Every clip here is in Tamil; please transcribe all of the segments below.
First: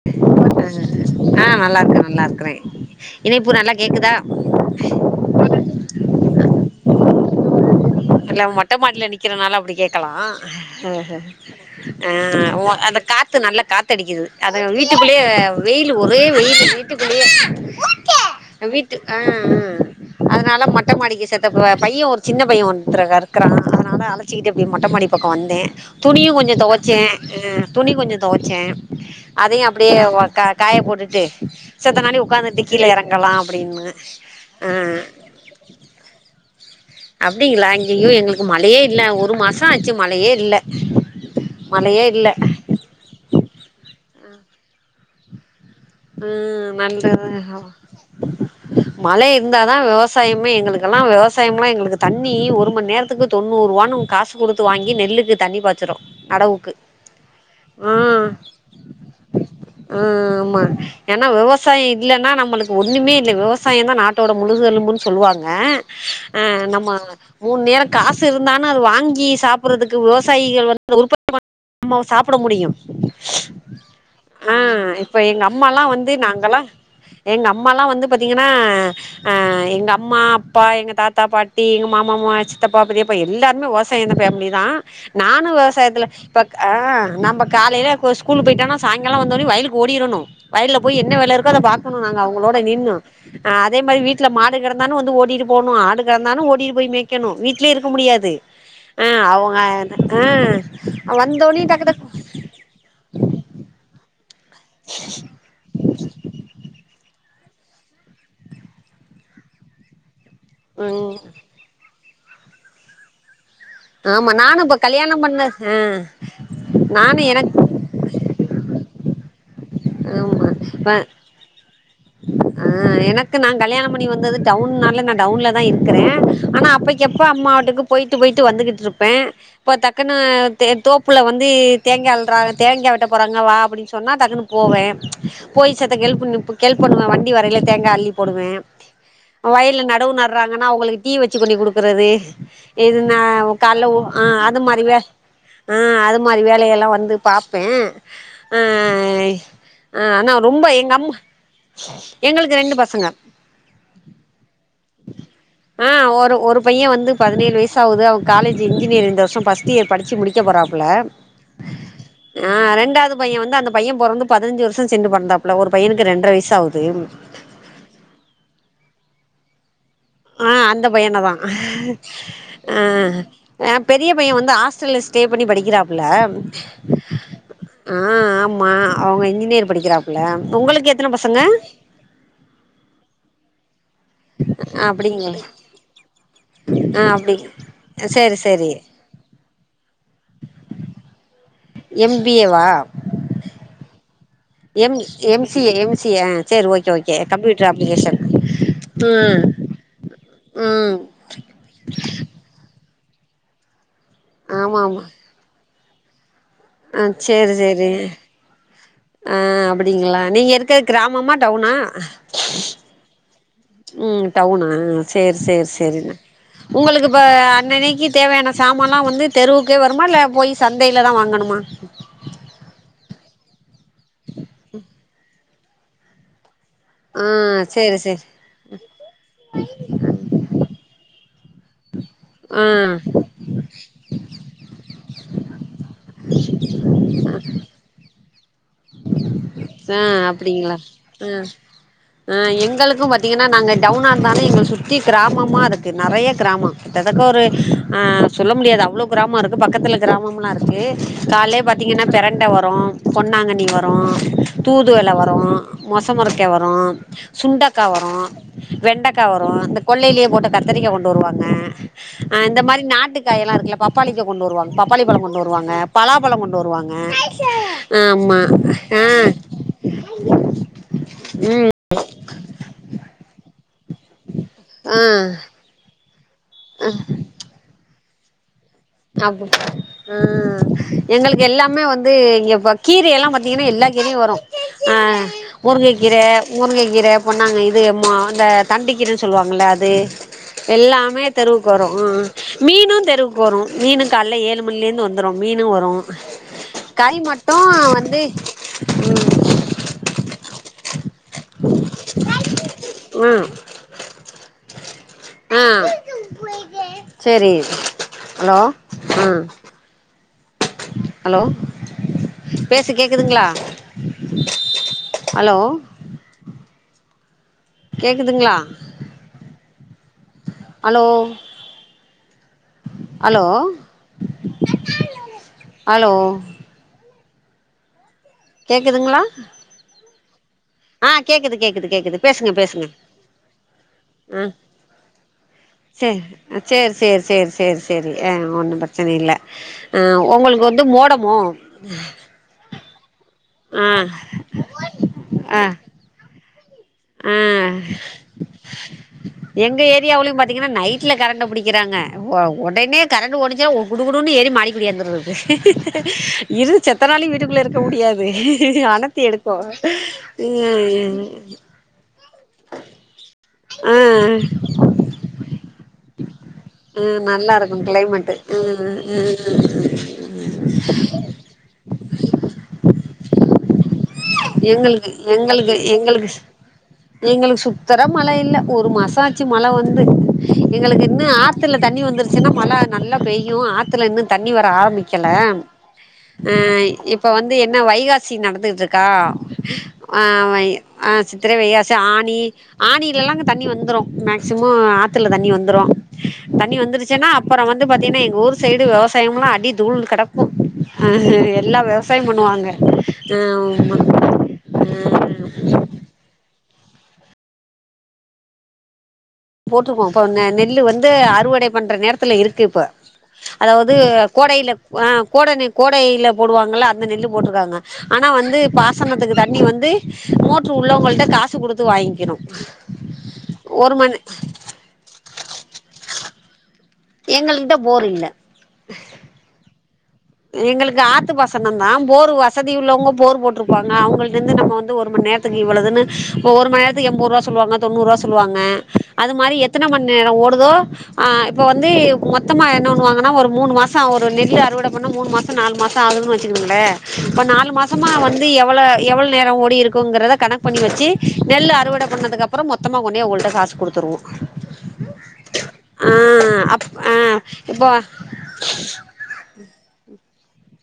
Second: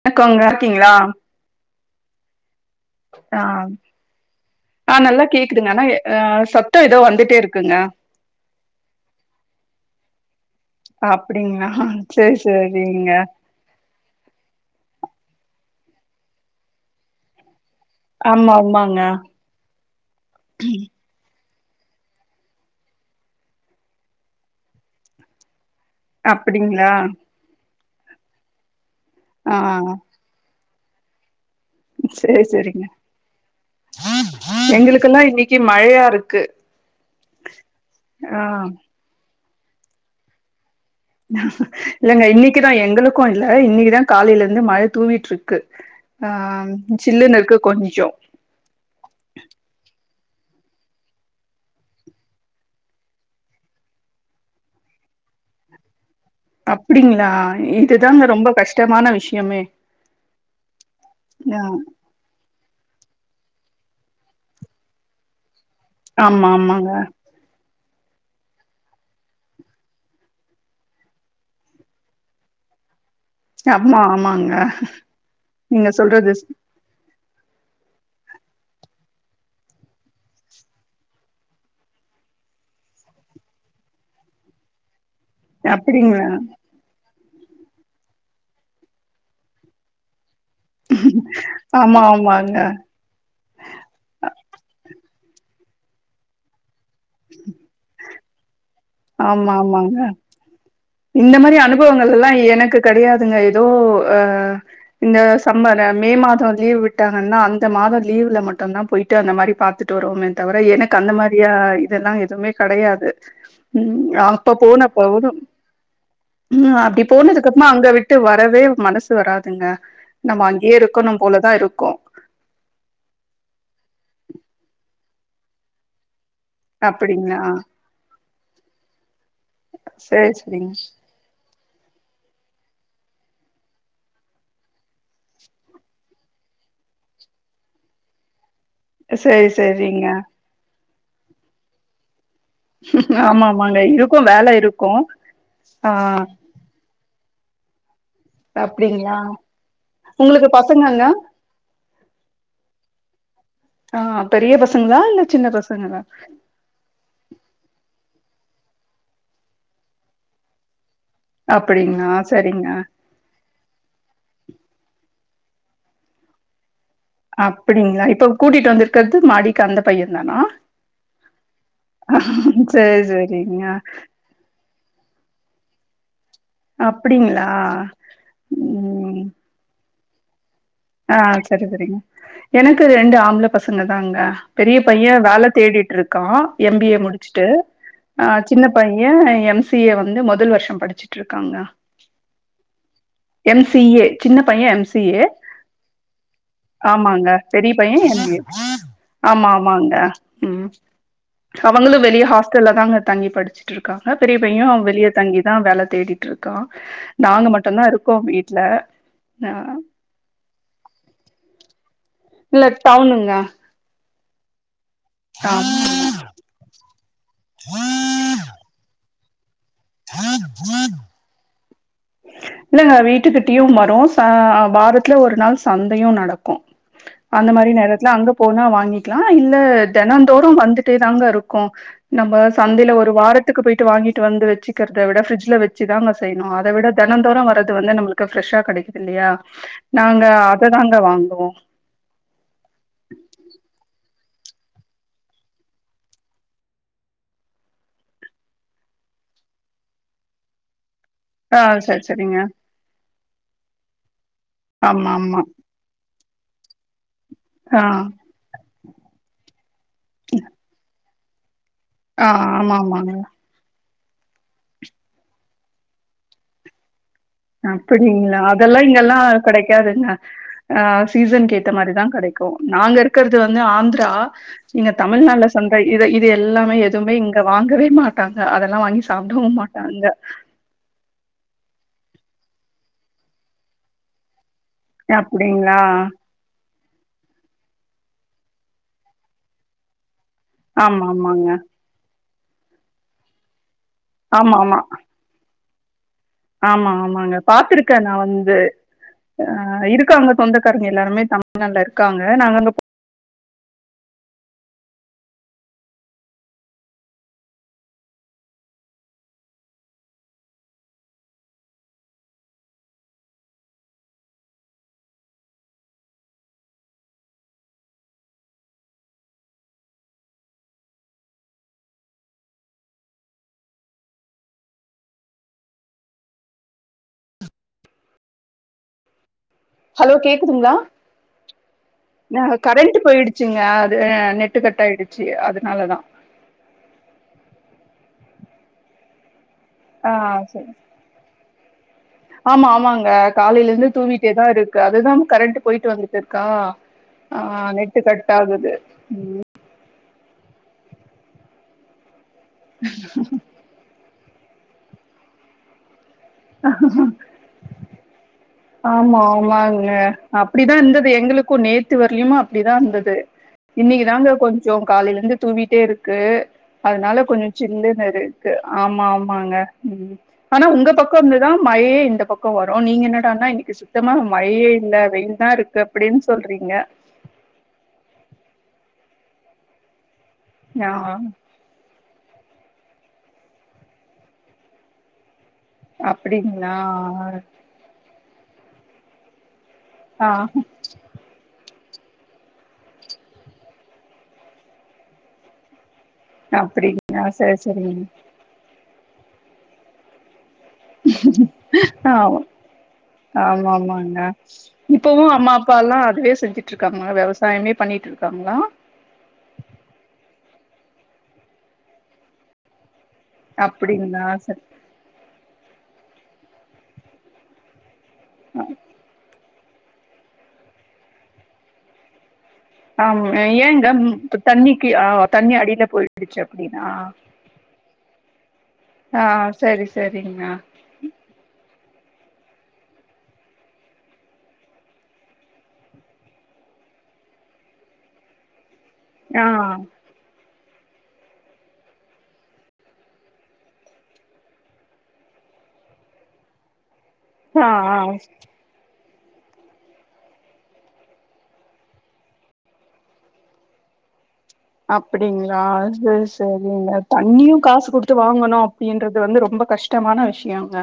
வணக்கோமங்க நல்லாருக்கீங்ளா ஆ நல்லா இருக்க நல்ல இருக்குறே ஆஹ் ஆஹ் நல்லா கேக்குதுங்க ஆனா அஹ் சத் த்தோ எதோ வந்துட்டே இருக்குங்க இல்ல மொட்ட மாடியில நிக்கறனால அப்டி கே்கலா அப்டிங்களா சேரி அந்த சேரிங்க காத்து நல்ல காத்த அடிக்குது அது வீட்டுக்குள்ளயே வெய் லவ் ஒரே வெயில் வீட்டுக்குள்ளயே ஆமா வீட்டு ஆமாங்க ஆஹ்ஹ் அதனால மொட்ட மாடிக்கு அந்த ப பையன் ஒரு சின்ன பையன் ஒன்னு ன்றுக்கிறான் அதனால அழச்சுக்கிட்டு அப்டியே மொட்ட மாடி பக்கோ வந்த துணியு கொஞ்சோ அப்டிங்களா துவைச்சே உஹ துணி கொஞ்ச தொவச்சே அதையு அப்படியே ஒ கா காய போட்டுட்டு செத்த நாழி சேர் உக்காந்துட்டு கீழ சேரிங்க எறங்கலா அப்டின்னு ஆ எங்களுக்கெல்லா இன்னைக்கு மழையா இருக்கு அப்டிங்களா இங்கேயே ஆ எங்களுக்கு மழையே இல்ல ஒரு மாச ஆச்சு மழையே இல்ல மழையே இல்லங்க இல்ல இன்னைக்குதா எங்களுக்கு இல்ல இன்னைக்குதா காலைல இருந்து மழ தூவி ட்ருக்கு ம் நல்லது கொஞ்சோ மழை இருந்தாதா விவசா சாயமே எங்களுக்கல்லா வெவசாயம்லா எங்களுக்கு தண்ணி ஒரு மண் நேர்த்துக்கு தொண்ணூறுவான்னு காசு குடுத்து வாங்கி நெல்லுக்கு தண்ணி பாச்சுறோ அப்டிங்ளா இதுதாங்க ரொம்ப கஷ்டமான விஷ்யமே ஆ ஆமா ஏன்னா விவசாய இல்லனா நா நம்மளுக்கு ஒன்னுமே இல்ல விவசாய தா நாட்டோட முதுகெலும்புன் சொல்வாங்க அ ஆமா நம்ம ஆமாங்க மூண் நேர காசு இருந்தானா அது வாங்கி சாப்புற்றதுக்கு விவசாயிகள் வந்து உற்பத்தி பண்ணா தா சாப்புட முடியு அம்மா ஆமாங்க கல்லா நீங்க வந்து சொல்றது ஸ் நாங்களா எங்க அம்மாலா வந்து பாத்தீங்கன்னா அ எங்க அம்மா அப்பா எங்க தாத்தா பாட்டி எங்க மாமாமாமா எங் சித்தப்பா பெதியப்பா எல்லாருமே வவசாயந்த ஃபேம்லிதா நானு வெவசாயத்துல அப்டிங்களா இப்பக் அ நம்ப காலைல கோ ஸ்கூலு போயிட்டோனா சாய்ங்கால வந்தோனே வயலுக்கு ஓடிரணு வயல்ல போய் என்ன வேல இருக்கோ அத ஆமா பாக்கணு நாங்க ஆமாங்க அவுங்களோட நின்னு அதே மாரி வீட்ல மாடு கடந் வந்து ஓட்டிட்டு போனு ஆடு கடந்தாலு ஓட்டி போய் மேய்கெணு வீட்லே இருக்க முடியாது ஆ ஆமா அவங்க ஆமாங்க ஆ இந்த மாரி வந்தோனே டக்கு டக்கு அனுபவங்கள் எல்லா எனக்கு கடையாதுங்க ஏதோ அ இந்த சம்ம மே மாதோ லீவ் விட்டாங்க னா அந்த மாத லீவ்ல மட்டுந்தா போயிட்டு அந்த மாரி பாத்துட்டு வருவோமே தவர எனக்கு ம் அந்த மாரியா லா எதுமே கெடையாது ம், ஆமா அப்ப நானு இப்ப கல்யாணம் போனப்போவு பண்ண ஆ ம் அப்டி நானு எனக் போனதுக்கப்றமா அங்க விட்டு வரவே மனசு வராதுங்க நம்ம ஆமா அங்கேயே இப்ப இருக்கணுபோலதா இருக்கு ஆ எனக்கு நா கல்யாணம் பண்ணி வந்தது டவுன்னால நா டவுன்லதா இருக்குறே ஆனா அப்பக்கி அப்ப அப்டிங்களா? அம்மா வீட்டுக்கு போயிட்டு போயிட்டு வந்துகிட்டு இருப்பே இப்ப தக்குன்னு சரி சரிங்க. தோப்புல வந்து தேங்கா அள்றாங்க தேங்காய் வெட்ட போறாங்க வா அப்டின்னு சொன்னா டக்குன்னு போவே போய் செத்த ஹெல்ப் பண்ணி ஹெல்ப் பண்ணுவே வண்டி வரயில தேங்கா அள்ளி போடுவே சரி வயல்ல சரிங்க. நடவு நடுறாங்கன்னா அவுங்குளுக்கு டீ வச்சி கொண்டு போய் குடுக்குறது இதுனா ஆமா ஆமாங்க. கால்ல ஓ ஆ இருக்கும் வேல அது மாரி இருக்கும். வேல ஆ அது மாரி வேலையெல்லா வந்து பாப்பே ஆ அப்டிங்களா ஆ ஆனா உங்களுக்கு ரொம்ப எங்க பசங்கங்க அம்மா எங்களுக்கு ரெண்டு பசங்க ஆ பெரிய பசங்களா இல்ல சின்ன ஆ பசங்களா ஒரு ஒரு பையே வந்து பதினேழு வயசு ஆவுது அவே காலேஜ் இன்ஜினியர் இந்த வருஷோ ஃபர்ஸ்ட் இயர் படிச்சி முடிக்க போறாப்ல அப்டிங்களா ஆ சரிங்க ரெண்டாவது பையே வந்து அந்த பையே பொறந்து பதினஞ்சி வரு ஷோ செண்டு பெறந்தாப்ல ஒரு பையனுக்கு ரெண்ற வயசு சௌதையும் அப்படிங்களா இப்ப கூட்டிட்டு வந்துருக்குறது மாடிக்கு அந்த பையன் தானா ஆஅந்த பையன தா அ சரி சரிங்க அ பெரிய பையேன் வந்து ஹாஸ்டல்ல ஸ்டே பண்ணி படிக் கிறாப்புல அப்டிங்களா ஆ ஆம்மா அவுங்க ம் இன்ஜினியேர் படிக்கிறா இல்லம் ஆ சரி சரிங்க எனக்கு ரெண்டு ஆம்பள தின்னுதாங்க பெரிய பையே அப்டிங்க வேல தேடிட்டு இருக்கா எம் பி ஏ ஆ அப்டி முடுச்சிட்டு அ சேரி ஜின்ன சேரி பையே எம் சி ஏ வந்து மொ தல் வருஷோ படுச்சிட்டு இருக் காங்க எம் பி ஏ வா எம் சி ஏ சின்ன பையே M C A M C M C A அ சேரி ஓகே ஓகே ஆமாங்க கம்பூட்டர் பெரிய பையன் அப்ளிகேஷன் எம் பி ஏ உம் ஆமா ஆமாங்க ம் உம் அவங்களு வெளிய ஹாஸ்டல்ல தாங்க தங்கி படிச்சிட்டுருக் காங்க பெரிய பையேன் வெளிய தங்கிதா வேல தேடி ட்ருக்கா ஆ நாங்க சேரி மட்டுதா சேரி இருக்கோ வீட்டுல ஆ க கிராமமா டவுன்னா இல்ல டவுனுங்க ம் டவுன்னா சேர் ஆ சேர் சேரி உங்களுக்கு இப்ப அன்னனைக்கு தேவையான சாமான்லா வந்து தெருவு கே வருமா இல்ல போய் சந்தையில தா வாங்கணுமா இல்லங்க வீட்டுக்கிட்டயு வார் ரு வாரத்துல ஒரு நாள் சந்தையு நடக்கு அந்த ஆ மாரி சேரி நேரத்துல சேரி அங்க போனா வாங்கிக்கலா இல்ல தெனந்தோறு வந்துட்டே தாங்க இருக்கு க்கு நம்ம ஆ சந்தையில ஒரு வாரத்துக்கு போயிட்டு வாங்கிட்டு வந்து வெச்சுக்கற அத விட ஃபிரிஜ்ஜுல வெச்சுதாங்க செய்னு அத விட தன் தெனதோரு வரது வந்து நம்மளுக்கு ஃப்ரெஷ்ஷ கெடைக்தில்லையா ஆ அப்பிடிங்களா ஆ ஆ எங்களுக்கு பாத்தீங்கன்னா நாங்க டவுன் [unintelligible] எங்கள சுத்தி கிராமமா இருக்கு நெறைய கிராமோ கிட்டத்தக்க ஒரு சொல்ல முடியாது அவ்வளோ கிராமோ இருக்கு பக்கத்துல கிராமம்லா இருக்கு ஆ கால்லையே சரி பாத்தீங்கன்னா சரிங்க பேரண்டே வரு பொன்னாங்கண்ணி வரு தூதுவல ஆமா வரு ஆமா மொச முருக்காய் வரு ஆ சுண்டக்கா வர வெண்டைக்கா வரு இந்த கொள்ளையிலயே போட்டு கத்திரிக்கா கொண்டு வருவாங்க ஆ இந்த ஆமா மாரி ஆமாங்க நாட்டுக்காய்ல்லா இருக்கல பப் பப்பாளிக்க கொண்டு வருவாங்க பப்பாளி பழோ கொண்டு வருவாங்க பலாப்பழோ கொண்டு வருவாங்க அப்படிங்களா ஆமா அதெல்லா ஆ இங்கெல்லாம் கெடைக்க காதுங்க சீசன் ஆ ஏத்த ம் மாரிதா கெடைக்கு நாங்க இருக்கிறது ந்து ஆந்த ட இங்க ஆ தமிழ்நாடுல சந்த இத இ எல்லாமே எதுவுமே இங்க வாங்கவே மாட் ட்டாங்க அத அப்டி ஆ எங்களுக்கு எல்லா மே வந்து இங்க கீரை எல்லா பாத்தீங்கன்னா எல்லா கீரையு வரு ஆ அப்டிங்களா முருங்கைக்கிறே முருங்கை கீரை பொண்ணாங்க இது அ தண்டி கீரைன்னு சொல்லுவாங்கள அது ஆமா எல்லாமே ஆமாங்க தெருவுக்கு வரு மீனு தெருவுக்கு வரு மீனுக்கு காலை ஆமா ஏழு ஆமா மணிலே இருந்து வந்துரும் மீன் து வரு ஆமா கறி ஆமாங்க மட்டு பாத்துருக்கே நா வந்து அ இருக்காங்க சொந்த ரங்க எல்லாருமே தமிழ்நாட்ல இருக்காங்க நாங்க அங்க போ ம் அ செரி அலோ அ அலோ பேசு கேக்குதுங்ளா அலோ கேக்குதுங்ளா அலோ அலோ அலோ கேக்குதுங்ளா ஹலோ கே க்குதுங்ளா கேக்குது கேக்குது அ பேசுங்க பேசுங்க கரண்ட்டு போய்டுச்சுங்க அது ஆ நெட்டு கட் ஆயிடுச்சு அதனாலதா செரி அ ஒன்னு ப்ரெச்சன இல்ல அ ஆ உங்களுக்கு சரி வந்து மோடமோ ம் ஆமா ஆமாங்க காலையில இருந்து தூவிட்டே தா இருக்கு அதுதா கரண்ட்டு போய்ட்டு வந்துட்டுருக்கா அ எங்க ஏரியாவ்ளு பா தீங்ன்னா நைட்ல கரண்ட்டு புடிக்கிறாங்க ஒ ஒடனே கரண்டு ஒடிச்சா குடு குடு னு ஏறி மாடிக்கு ஒடியாந்துற்து இரு செத்தனாளி வீட்டுக்குள்ள இருக்க முடியாது ஆமா அனத்தி எடுக்கு ஆமாங்க. அப்படிதான் இருந்தது ம் எங்களுக்கும் நேத்து வரலியுமா அப்டிதா இந்துது இன்னைக்குதாங்க ஆ கொஞ்சோ காலைலருந்து தூவிட்டேருக்கு ஆ அதனால கொஞ்சோ நல்லா இருக்கு சில்லுன்னு கிளைமேட்டு இருக்கு ம் ஆமா ம் ஆமாங்க ம் ஆனா உங்க பக் கோ இருந்துதா மழயே இந்த பக்கோ வரு நீங்க என்னடானா இன்னிக்கு சுத் எங்களுக்கு எங்களுக்கு அப்படின்னு எங்களுக்கு சொல்றீங்க. எங்களுக்கு சுத்தர மழ‌ இல்ல ஒரு மாச மாச்சு மழ வந்து ஆ எங்களுக்கு இன்னு ஆத்துல தண்ணி வந்துர் ச்சுனா மழ நல்லா பெய்யு ஆத்துல இன்னு தண்ணி வர ஆரம்பிக்கல அ அப்படிங்களா? இப்ப வந்து என்ன வைகா சி நடந்துகிட்ருக் க்கா அ ஆ வை அ சித்திர வைகாசி சி ஆணி ஆணிலலா அங்க தண்ணி வந்துரு மேக்சிமோ ஆத்துல தண்ணி வந்துரு தண்ணி அப்படிங்களா? வந்துருச்சுனா சரி அப்பறோ வந்து சரிங்க. பாத்தீங்கன்னா எங்க ஊர் சைடு வெவ சாயம்லா அடி தூள் கட எல்லா ஆ வெவசாயம் பண்ணுவாங்க, ஆமா அ ஆமாங்க இப்பவு அம்மா அப்பாலா அதுவே செஞ்சு ட்டு இருக்காங்ளா வெவசாயமே பண்ணிட்டு இருக்காங்களா போட்ருக்கோ இப்ப நெ நெல்லு வந்து அறுவடை பண்ற நேரத்துல இருக்கு இப்ப அதாவது அப்படிங்களா? சரி. கோடைல ஆ கோட நெ கோடைல போடுவாங்கல்ல அந்த நெல்லு போட்ருக்காங்க ஆனா வந்து பாசனத்துக்கு த தண்ணி வந்து மோட்ரு உள்ளவங்கள்ட்ட காசு குடுத்து வாங்கிக்குனு ஆமா ஏங்க இப்ப தண்ணிக்கி ஆ தண்ணி அடில போய்டிச்சா எங்கள்ட்ட போர் இல்ல ஆ சரி சரிங்க எங்களுக்கு ஆத்து பாசன ந்தா போர் வசதி உள்ளவங்க போர் போட்ருப்பாங்க அவுங்கள்ட்டந்து நம்ம வந்து ஒரு மண்நேரத்துக்கு இவ்வளதுன்னு இப்ப ஒரு மண்நேரதுக்கு எண்பதுரூவா சொல்லுவாங்க தொண்ணூறுரூவா சொல்லுவாங்க அது ஆ மாரி எத்தன மண்நேரோ ஓடுதோ ஆ, இப்ப வந்து மொத்தமா என்ன பண்ணுவாங்கனா ஒரு மூணு மாசோ ஒரு நெல்ல அறுவட பண்ண மூணு மாசோ நாலு மாசோ ஆகுதுனு வச்சுக்குங்களே அப்ப ஆ நாலு ஆ மாசமா வந்து எவ்ளோ எவ்ளோ நேரொ ஓடி இருக்குங்கறத கணக்கு பண்ணி வெச்சு நெல்லு அறுவட பண்ணதுக்கப்பறோ மொத்தமா கொண்டு போய் அவங்கள்ட காசு குடுத்துருவோ அப்டிங்ளா ஆ சேரி அப் சேரிங்க ஆ தண்ணியு காசு இப்போ குடுத்து வாங்கணு அப்படின்றது வந்து ரொம்ப கஷ்டமான விஷியோங்க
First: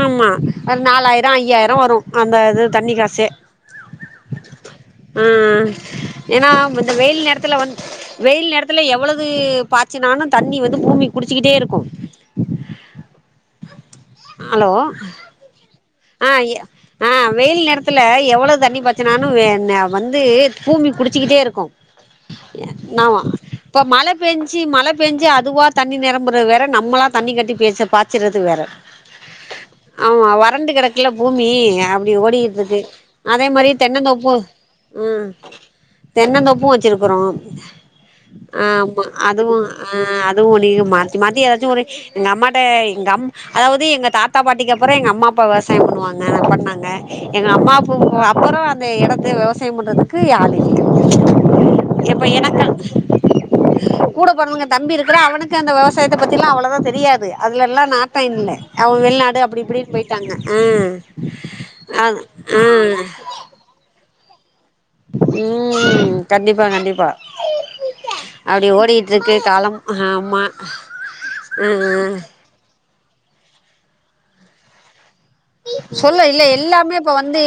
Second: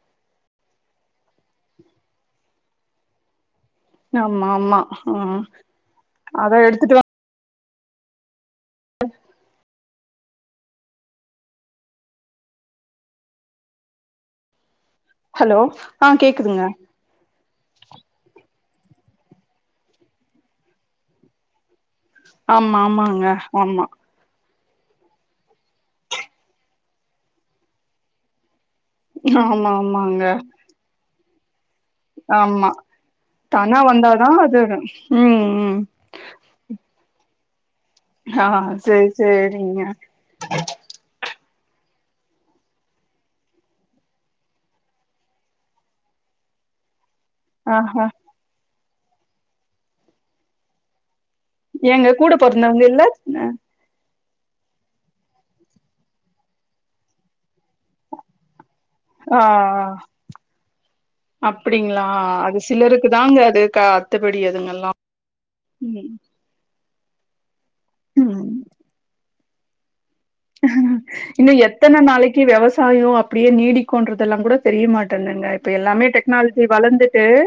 ஆமா ஒரு நாலாயிர ஐயாயிர வரு அந்த இது தண்ணி காசே ஆமா ஆமா ஆ ம் ஏனா அத இந்த எடுத்துட்டு வா வெயில் நேரத்துல வந் வெயில் நேரத்துல எவ்வளவு பாய்ச்சுனாலு தண்ணி வந்து பூமி குடிச்சுக்கிட்டே இருக்கு ஹலோ ஹலோ ஆ கேக்குதுங்க ஆ வெயில் நேரத்துல எவ்வளவு தண்ணி பாச்சனாலு வந்து பூமி குடிச்சிக்கிட்டே இருக்கு ஆமா ஆமாங்க இப்ப ஆமா மழ பெஞ் உச்சி மழ பேஞ்சி அதுவா தண்ணி நெரம்புறது வேற நம்மளா தண்ணி கட்டி பேச் பாச்சறது வேற ஆமாமாங்க குழே பூமீங்க அப்படி ஓடிகிட்டிருக்கு அதே மாரி தானா வந்தாதா தென்னந்தோப்பு அது ம் தென்னந்தோப்பும் வெச்சிருக்கறோ ஆ இத ஆமா சரி அதுவு சரிங்க அ அதுவு ஒலிக மாத்தி மாத்தி எதா த்துரே எங்க அம்மாட்ட எங்கம் அதாவது எங்க தாத்தா பாட்டிக்கு அப்புறொ எங்க அம்மா அப்பாவஸ் வசாயோ பண்ணுவாங்க அனா பண்ணாங்க எங்க அம்மா ஆஹா ப்புபு அப்பறோ அ ந்த எடத்த விவசாயம் பண்றதுக்கு யாளில்ல ஏங்க எப்ப கூட எனக்கு பொறந்தவங்க இல்ல கூட பொறந்தவங்க தம்பி இருக்குறா அவுனுக்கு அந்த விவசாயத்த பத்திலா அவ்ளவா தெரியாது அதுலல்லா நாட்டொ இல்ல அவ வெளிநாடு அப்டி இப்டின் போயிட்டாங்க அப்டிங்ளா ஆ ஆ அது சிலருக்கு தாங்க அது கா த்தப்படி எதுங்கள் உம் கண்டிப்பா கண்டிப்பா ம் அப்டி ஓடிட்ருக்கு காலம் ஹம் இன்னு எத்தன நாளைக்கி வெவஸ் சாயொ அப்பிடியே நீடிக்குன்றதெல்லாங் கூட தெரியமாட் சொல்ல இல்ல எல்லாமே இப்ப வந்து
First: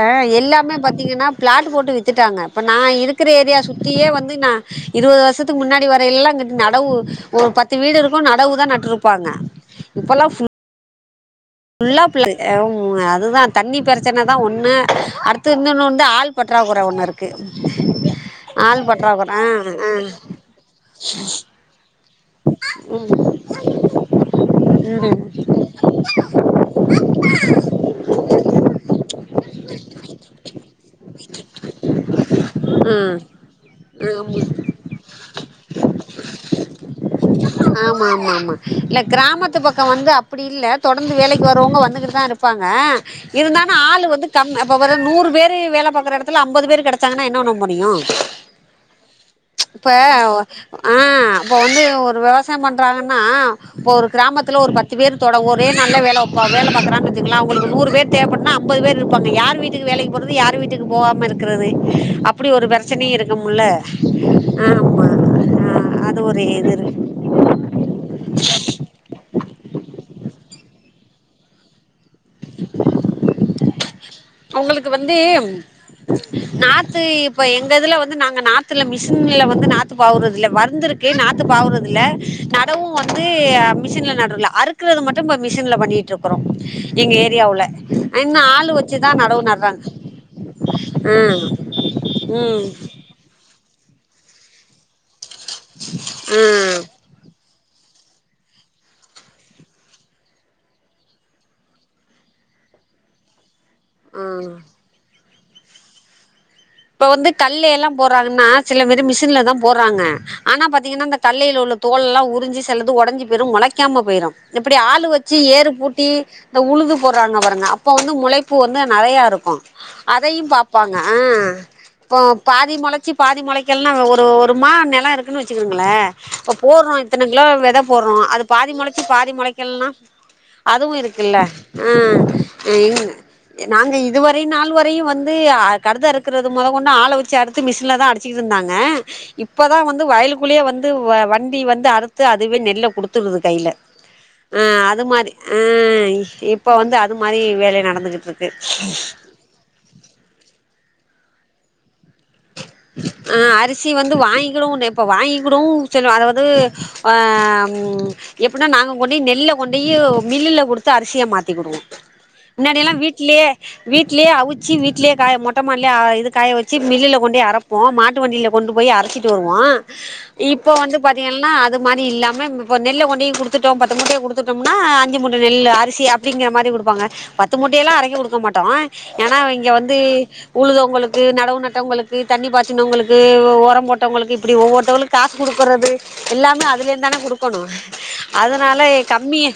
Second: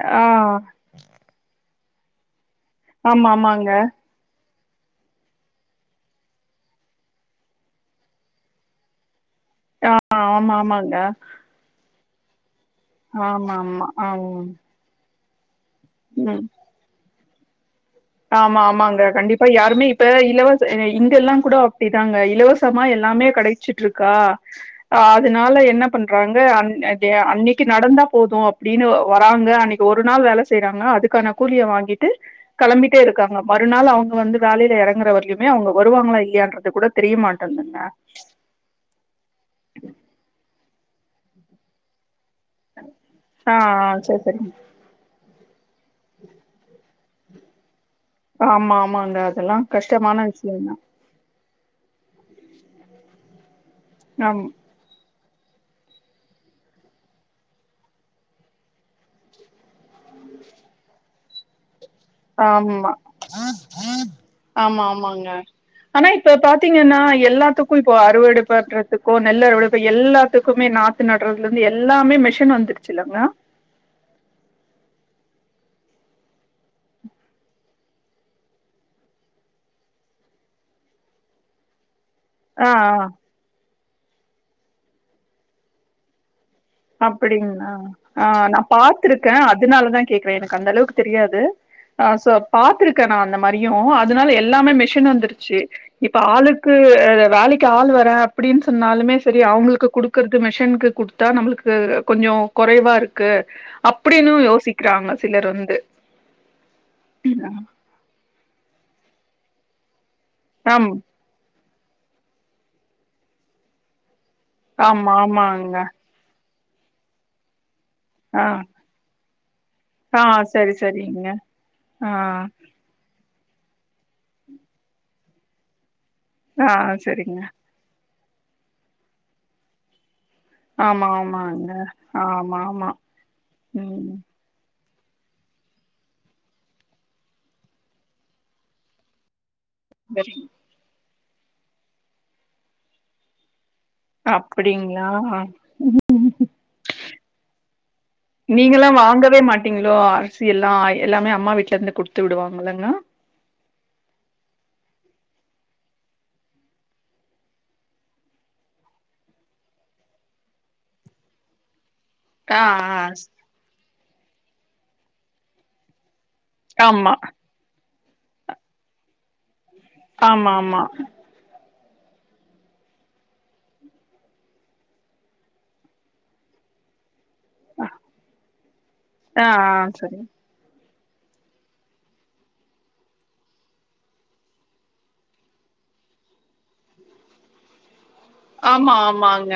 அ ஆ எல்லாமே பாத்தீங்கன்னா பிளாட் போட்டு வித் த்துட்டாங்க ப்ப நா இருக்கிற ஆமா ஏரியா ஆமாங்க சுத்தியே வந்து நா இருவது வருஷத்துக்கு முன்னாடி வர எல்லா அங்கிட்டு நடவு ஒரு பத்து வீடு இருக்கு நடவு தா நட்டுருப்பாங்க ஆஹ் ஆமா ஆமாங்க ல்லா பிளாட்டு அம்மு அதுதா ஆமா தண்ணி ஆமா ஆ பிரச்சின தா ஒன்னு அடுத் து இன்னொன் வந்து ம் ஆள் பற்றாக்குறை ஒன்னு இரு க்கு ஆமா ஆமாங்க கண்டிப்பா யாருமே ஆ இப்ப இலவச அ இங்கெல்லா கூட அப்டி காங்க இலவசமா எல்லாமே கெடைச்சிட்ருக்கா அ ம் அதுனால என்ன பண்றாங்க அன் அதே அன்னிக்கு நடந்தா போது அப்டினு வ வராங்க அன்னிக்கு ஒரு நாள் வேல செய்றாங்க அதுக்கான கூலிய வாங்கிட்டு கெளம்பி ம் ட்டேருக்காங்க மறுநாள் அவுங்க வந்து வேலையில எறங்கறவரைலிமே அவுங்க வருவாங்களா இல்லையான்றது கூட தெரிய மாட்டேங்குதுங்க ஆமா ஆமா ஆமா ல்ல கிராம த்து பக்கோ வந்து அப்படி இல் ல தொடர்ந்து வேலைக்கு வருவாங்க வந்துகட்டு தான் இருக் ப்பாங்க இருந்தாலு ஆ ஆளு சரி வந்து சரிங்க கம் அப்ப வ நூறு பேர் து வேலப் பாக்கற எடத்துல அம்பது பேர் கடை டாங்கன்னா என்ன பண்ண முடியு ஆமா ஆமாங்க அதெல்லா கஷ்டமான விஷயந்தா இப்போ வந்து ஒரு விவசாயம் பண்றாங்கன்னா இப்ப ஒரு ஆம் கிராமத்துல ஒரு பத்து பேரு தொட ஒர நாள்ல வேலபாப் வேலபாக்கறனு வச்சிக்கலே அவங்களுக்கு நூறு பேர் தேவப்பட்டனா ஐம்பது பேர் இருப்பாங்க யார் வீட்டுக்கு வேலைக்கு போகறது யார் வீட்டுக்குகாம இருக்கிறது அப்படி ஒரு ஆமா பிரச்சனையு இருக்கும்ல ஆமா ஆமாங்க ஆ ஆனா அது இப்ப ஒரு இது பாத்தீங்கன்னா இருக்கு எல்லாத்துக்கு இப்போ அறுவடு பண்றதுக்கு ஓ நெல்ல அருவடைசெய்ய எல்லாத்துக்குமே நாத்து நடடுறதுல இருந்து எல்லாம் மே மிஷின் வந்துருச்சுலங்க உங்களுக்கு வந்து நாத்து இப்ப எங்க இதுல வந்து நாங்க நாத்துல மிஷின்ல வந்து நாத்து பாவறதுல்ல வருந்துருக்கு நாத்து பாவறது இல ஆ நடவு ஆ வந்து மிஷின்ல நடுரல அறுக்குறது மட்டு மிஷின்ல பண்ணிட்டு இருக்கிறோ அப்படிங்ன ஆனா நான் ஆளு பா த்து வச்சுதா இருக்கே நடவு நடுறாங்க அதனாலதா கேக்குறே எனக்கு அந்த அளவுக்கு தெரியாது் ம் சோ ம் பாத்திருக்கே நான் அந்த மாதிரி தெரியு அதுனாலெ எல்லாமே மிஷீன் வந்துருச் சி இப்ப ஆளுக்கூ ம் வேலைக் கே ஆள் வரே அப்பிடீன் சொன்னாலுமே செரி அவுங்குளுக்கு குடுக்கற்து மெஷென்க்கு குடுத்தா நம்ளுக் கூ கொஞ்சோ கொறைவாருக்கு அப்பிடின்னு யோசிக்கிறாங்க சிலர்வந்து இப்போ வந்து கல்ல எல்லா போறாங்குன்னா சில மெரி மிஷின்லெ தா போட்றாங்க ஆனா ஆம் பாத்தீங்கினா இந்தெ கல்லெயில்லுலக் தோல்லா உரிஞ்சி செல்லது ஒடஞ்சி போயிரு மொளைக்காமெ போயிரு இப்பிடி ஆளு ஆமா வச்சி ஏரு ஆமாங்க பூட்டீ இந்தெ உழுது போடுறாங்க பாருங்க இப்போ வந்து ஆ முளைப்பு வந்து நறயாருக்கு ஆ அதையிம் சரி பாப்பாங்கெ சரிங்க ஆ இப்போ பாதி மொளச்சி பாதி மொளைக்கெலேன்னா ஒரு ஒரு மா நெலோ இருக்குன்னு வச்சுக்குங்களே ஆ அப்போட்றோ சரிங்க இத்தனெக்லே வெதெ போட்றோ அது பாதி மொளச்சி பாதி முளைக்கெல்லா அதுவு ஆமா இருக்கெல்லெ ஆமாங்க ஆமா ஆமா ம் நாங்க ம் இதுவரை நாலு வரு இதையு வந்து கருதறுக்க க்குரது மொதொகொண்டு ஆள வச்சி அடுத்து மிஷின்ல தா அடிச்சிகிட்ருந்தாங்க இப் ப்பதா வந்து சரிங்க வயலுக்குள்ளே வந்து வ வண்டி வந்து அறுத்து அதுவே நெல்ல குடுத்துருது கைல ஆ அது அப்டிங்களா மாரி அ இப்போ வந்து அது மாரி வேலை நடந்துகுட்ருக்கு நீங்கல்லா வாங்கவே மாட்டீங்களோ அரிசி எல்லா எல்லாமே அம்மா வீட்லேர்ந்து குடுத்து விடுவா அ அரிசி வந்து வாயி கினூப்ப வாங்குகுடுவு செலு அதாது அ ம் எப்புனா நாங்கொண்டி நெல்ல கொண்டுயி மில்லுல குடுத்து அரிசியா மாத்திகுடுவோ ஆ முன்னாடி எல்லா ஆ வீட்லே வீட் கிலே அவுச்சி வீட்லே காய மொட்ட மாட்லே அ இது காய வெச்சி ஆமா மில்லுலெ கொண்டி அரப் போ மாட்டு வண்டியல கொண்டு போய் அரச்சிட்டு வருவா ஆமா இப்போ ஆமா வந்து பாத்தீங்கல்னா அதுப் மாரி இல்லாம்ம இப்பொ நெல்ல கொண்டியு குடுத்துட்டோ பத்து மூட்டைய குடுத்துட்டோம்னா அஞ்சி மூட்ட நெல்லூ அரிசிஅப்டிங்கிற மாரி குப்பாங்க பத்து மூட்டயெல்லா அரேக்க குடுக்க மாட்டோ ஏனா ஆ இங்கெ ஆ வந்து சரி உழுதவ்ங்குளுக் கு நடவு நட்டவ்களுக்கு தண்ணி பாய்சினவ்களுக்கு ஒரம் போட்டவங்களுக்கு இப்படி ஒவ்வொட்டவங்களுக்கு காசு கொடுக்கறது எல்லாமே அதுலேந்துந்தான குடுக்கணு அதனால ஆமா கம்மிய ஆமாங்க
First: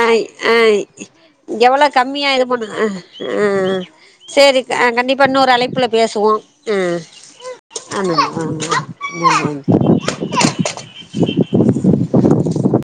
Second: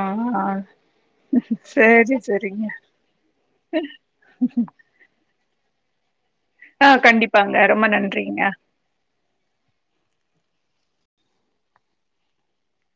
ஆ ஆ ஆ எவ்ள சரி கம்மியா இது சரிங்க பண்ணு ஆ ஆ சேரி க கண்டி இன்னொரு அழைப்புல பேசுவோ ஆ கண்டிப்பாங்க ரொம்ப நன்றிங்க ம் ம்